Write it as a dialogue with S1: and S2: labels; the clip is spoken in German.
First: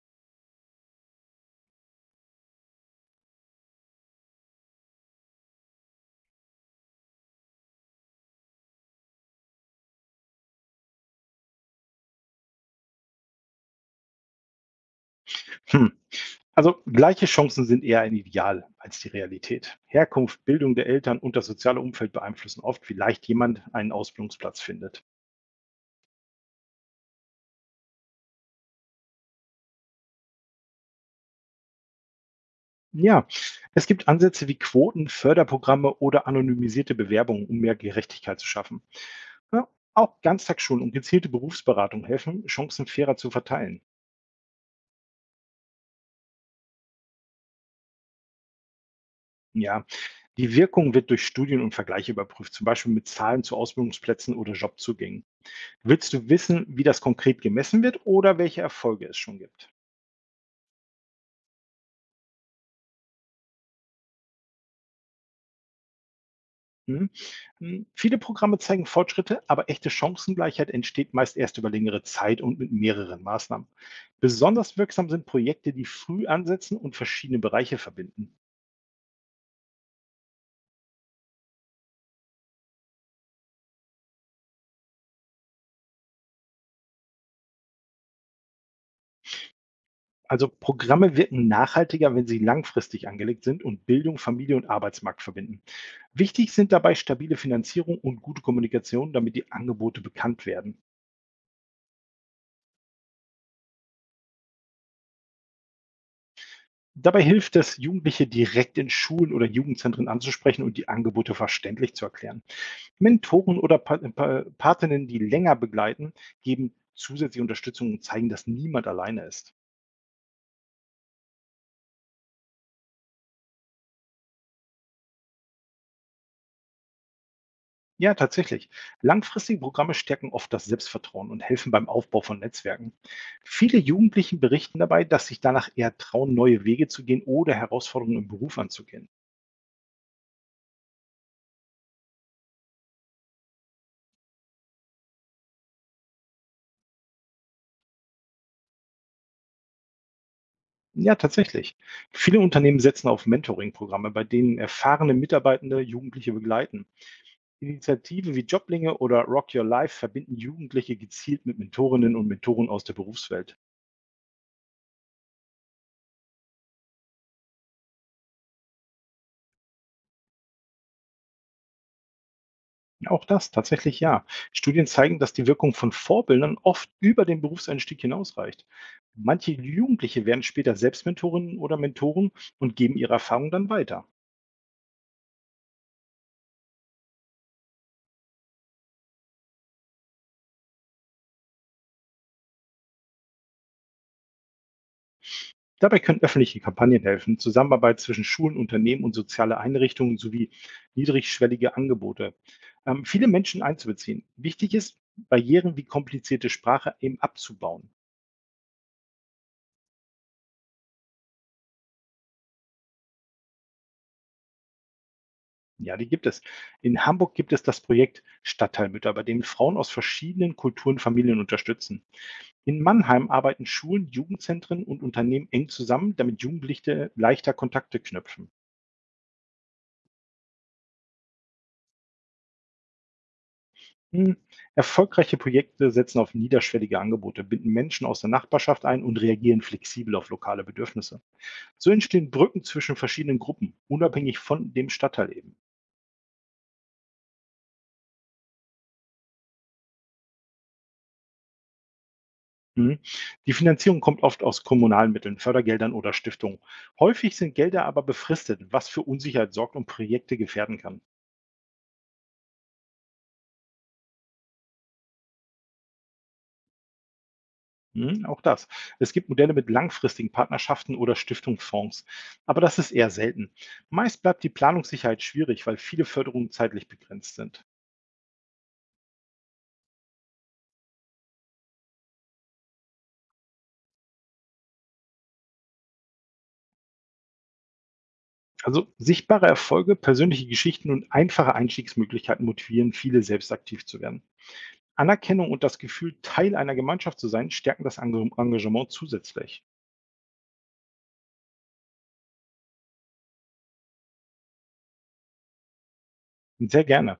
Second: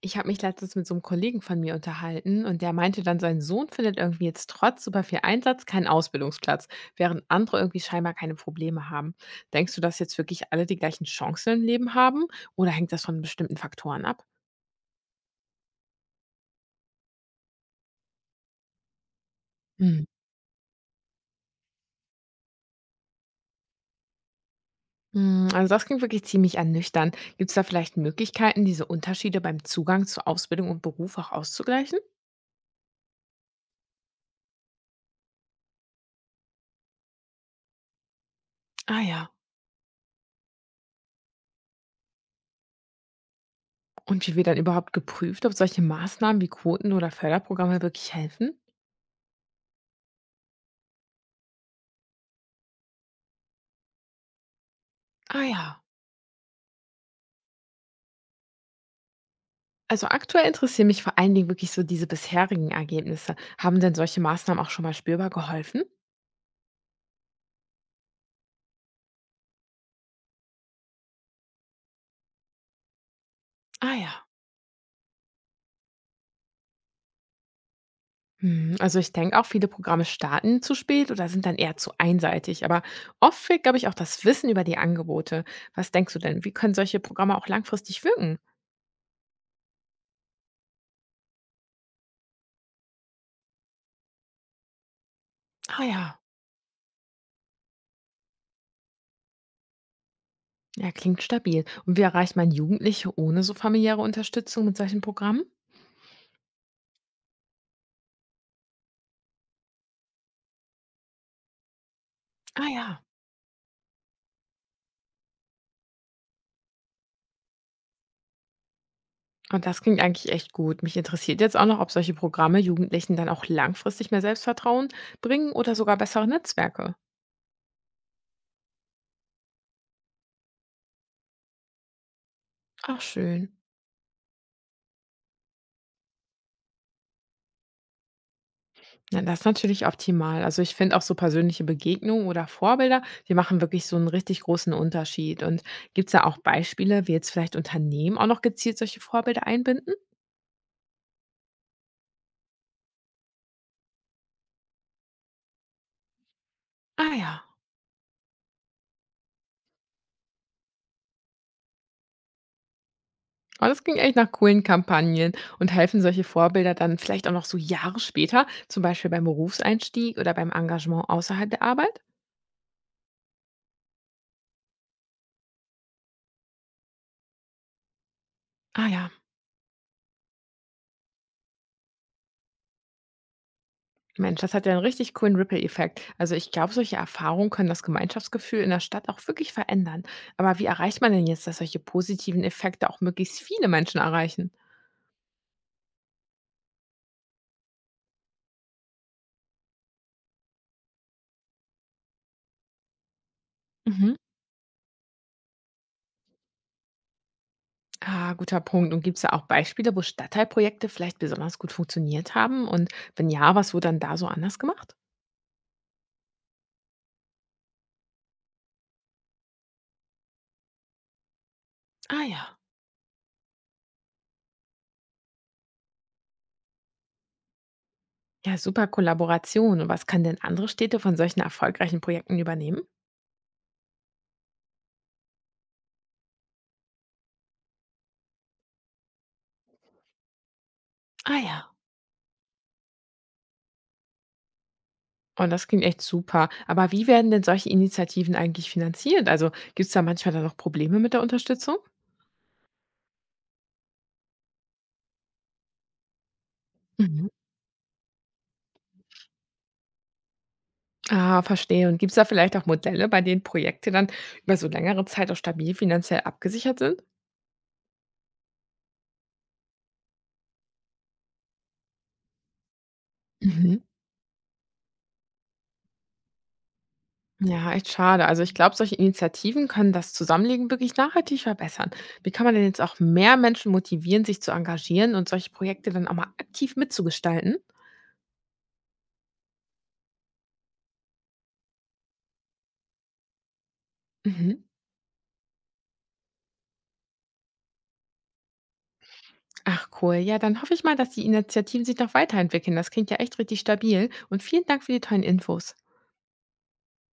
S1: Ich habe mich letztens mit so einem Kollegen von mir unterhalten und der meinte dann, sein Sohn findet irgendwie jetzt trotz super viel Einsatz keinen Ausbildungsplatz, während andere irgendwie scheinbar keine Probleme haben. Denkst du, dass jetzt wirklich alle die gleichen Chancen im Leben haben oder hängt das von bestimmten Faktoren ab?
S2: Hm. Also gleiche Chancen sind eher ein Ideal als die Realität.
S1: Hm.
S2: Herkunft, Bildung der Eltern und das soziale Umfeld beeinflussen oft, wie leicht jemand einen Ausbildungsplatz findet.
S1: Also das klingt wirklich ziemlich ernüchternd. Gibt es da vielleicht Möglichkeiten, diese Unterschiede beim Zugang zu Ausbildung und Beruf auch auszugleichen?
S2: Ja, es gibt Ansätze wie Quoten, Förderprogramme oder anonymisierte Bewerbungen, um mehr Gerechtigkeit zu schaffen.
S1: Ah ja.
S2: Ja, auch Ganztagsschulen und gezielte Berufsberatung helfen, Chancen fairer zu verteilen.
S1: Und wie wird dann überhaupt geprüft, ob solche Maßnahmen wie Quoten oder Förderprogramme wirklich helfen?
S2: Ja, die Wirkung wird durch Studien und Vergleiche überprüft, zum Beispiel mit Zahlen zu Ausbildungsplätzen oder Jobzugängen.
S1: Ah ja.
S2: Willst du wissen, wie das konkret gemessen wird oder welche Erfolge es schon gibt?
S1: Also aktuell interessieren mich vor allen Dingen wirklich so diese bisherigen Ergebnisse. Haben denn solche Maßnahmen auch schon mal spürbar geholfen?
S2: Mhm. Mhm. Viele Programme zeigen Fortschritte, aber echte Chancengleichheit entsteht meist erst über längere Zeit und mit mehreren Maßnahmen.
S1: Ah ja.
S2: Besonders wirksam sind Projekte, die früh ansetzen und verschiedene Bereiche verbinden.
S1: Also ich denke auch, viele Programme starten zu spät oder sind dann eher zu einseitig. Aber oft fehlt, glaube ich, auch das Wissen über die Angebote. Was denkst du denn? Wie können solche Programme auch langfristig wirken?
S2: Also Programme wirken nachhaltiger, wenn sie langfristig angelegt sind und Bildung, Familie und Arbeitsmarkt verbinden.
S1: Ah ja.
S2: Wichtig sind dabei stabile Finanzierung und gute Kommunikation, damit die Angebote bekannt werden.
S1: Ja, klingt stabil. Und wie erreicht man Jugendliche ohne so familiäre Unterstützung mit solchen Programmen?
S2: Dabei hilft es, Jugendliche direkt in Schulen oder Jugendzentren anzusprechen und die Angebote verständlich zu erklären.
S1: Ah ja.
S2: Mentoren oder Patinnen, die länger begleiten, geben zusätzliche Unterstützung und zeigen, dass niemand alleine ist.
S1: Und das klingt eigentlich echt gut. Mich interessiert jetzt auch noch, ob solche Programme Jugendlichen dann auch langfristig mehr Selbstvertrauen bringen oder sogar bessere Netzwerke.
S2: Ja, tatsächlich. Langfristige Programme stärken oft das Selbstvertrauen und helfen beim Aufbau von Netzwerken.
S1: Ach schön.
S2: Viele Jugendlichen berichten dabei, dass sich danach eher trauen, neue Wege zu gehen oder Herausforderungen im Beruf anzugehen.
S1: Na, das ist natürlich optimal. Also ich finde auch so persönliche Begegnungen oder Vorbilder, die machen wirklich so einen richtig großen Unterschied. Und gibt es da auch Beispiele, wie jetzt vielleicht Unternehmen auch noch gezielt solche Vorbilder einbinden?
S2: Ja, tatsächlich. Viele Unternehmen setzen auf Mentoring-Programme, bei denen erfahrene Mitarbeitende Jugendliche begleiten.
S1: Ah ja.
S2: Initiativen wie Joblinge oder Rock Your Life verbinden Jugendliche gezielt mit Mentorinnen und Mentoren aus der Berufswelt.
S1: Aber das ging echt nach coolen Kampagnen und helfen solche Vorbilder dann vielleicht auch noch so Jahre später, zum Beispiel beim Berufseinstieg oder beim Engagement außerhalb der Arbeit?
S2: Auch das tatsächlich ja. Studien zeigen, dass die Wirkung von Vorbildern oft über den Berufseinstieg hinausreicht.
S1: Ah ja.
S2: Manche Jugendliche werden später selbst Mentorinnen oder Mentoren und geben ihre Erfahrung dann weiter.
S1: Mensch, das hat ja einen richtig coolen Ripple-Effekt. Also, ich glaube, solche Erfahrungen können das Gemeinschaftsgefühl in der Stadt auch wirklich verändern. Aber wie erreicht man denn jetzt, dass solche positiven Effekte auch möglichst viele Menschen erreichen?
S2: Dabei können öffentliche Kampagnen helfen, Zusammenarbeit zwischen Schulen, Unternehmen und soziale Einrichtungen sowie niedrigschwellige Angebote. Viele Menschen
S1: Mhm.
S2: einzubeziehen. Wichtig ist, Barrieren wie komplizierte Sprache eben abzubauen.
S1: Ah, guter Punkt. Und gibt es da auch Beispiele, wo Stadtteilprojekte vielleicht besonders gut funktioniert haben? Und wenn ja, was wurde dann da so anders gemacht?
S2: Ja, die gibt es. In Hamburg gibt es das Projekt Stadtteilmütter, bei dem Frauen aus verschiedenen Kulturen Familien unterstützen.
S1: Ah ja.
S2: In Mannheim arbeiten Schulen, Jugendzentren und Unternehmen eng zusammen, damit Jugendliche leichter Kontakte knüpfen.
S1: Ja, super Kollaboration. Und was kann denn andere Städte von solchen erfolgreichen Projekten übernehmen?
S2: Hm, erfolgreiche Projekte setzen auf niederschwellige Angebote, binden Menschen aus der Nachbarschaft ein und reagieren flexibel auf lokale Bedürfnisse.
S1: Ah ja.
S2: So entstehen Brücken zwischen verschiedenen Gruppen, unabhängig von dem Stadtteil
S1: Und
S2: eben.
S1: das klingt echt super. Aber wie werden denn solche Initiativen eigentlich finanziert? Also gibt es da manchmal dann noch Probleme mit der Unterstützung?
S2: Mhm. Die Finanzierung kommt oft aus kommunalen Mitteln, Fördergeldern oder Stiftungen.
S1: Mhm.
S2: Häufig sind Gelder aber befristet, was für Unsicherheit sorgt und Projekte gefährden kann.
S1: Ah, verstehe. Und gibt es da vielleicht auch Modelle, bei denen Projekte dann über so längere Zeit auch stabil finanziell abgesichert sind?
S2: Mhm, auch das. Es gibt Modelle mit langfristigen Partnerschaften oder Stiftungsfonds. Aber das ist eher selten.
S1: Mhm.
S2: Meist bleibt die Planungssicherheit schwierig, weil viele Förderungen zeitlich begrenzt sind.
S1: Ja, echt schade. Also ich glaube, solche Initiativen können das Zusammenlegen wirklich nachhaltig verbessern. Wie kann man denn jetzt auch mehr Menschen motivieren, sich zu engagieren und solche Projekte dann auch mal aktiv mitzugestalten?
S2: Also sichtbare Erfolge, persönliche Geschichten und einfache Einstiegsmöglichkeiten motivieren viele, selbst aktiv zu werden.
S1: Mhm.
S2: Anerkennung und das Gefühl, Teil einer Gemeinschaft zu sein, stärken das Engagement zusätzlich.
S1: Ach cool, ja, dann hoffe ich mal, dass die Initiativen sich noch weiterentwickeln. Das klingt ja echt richtig stabil und vielen Dank für die tollen Infos.
S2: Sehr gerne.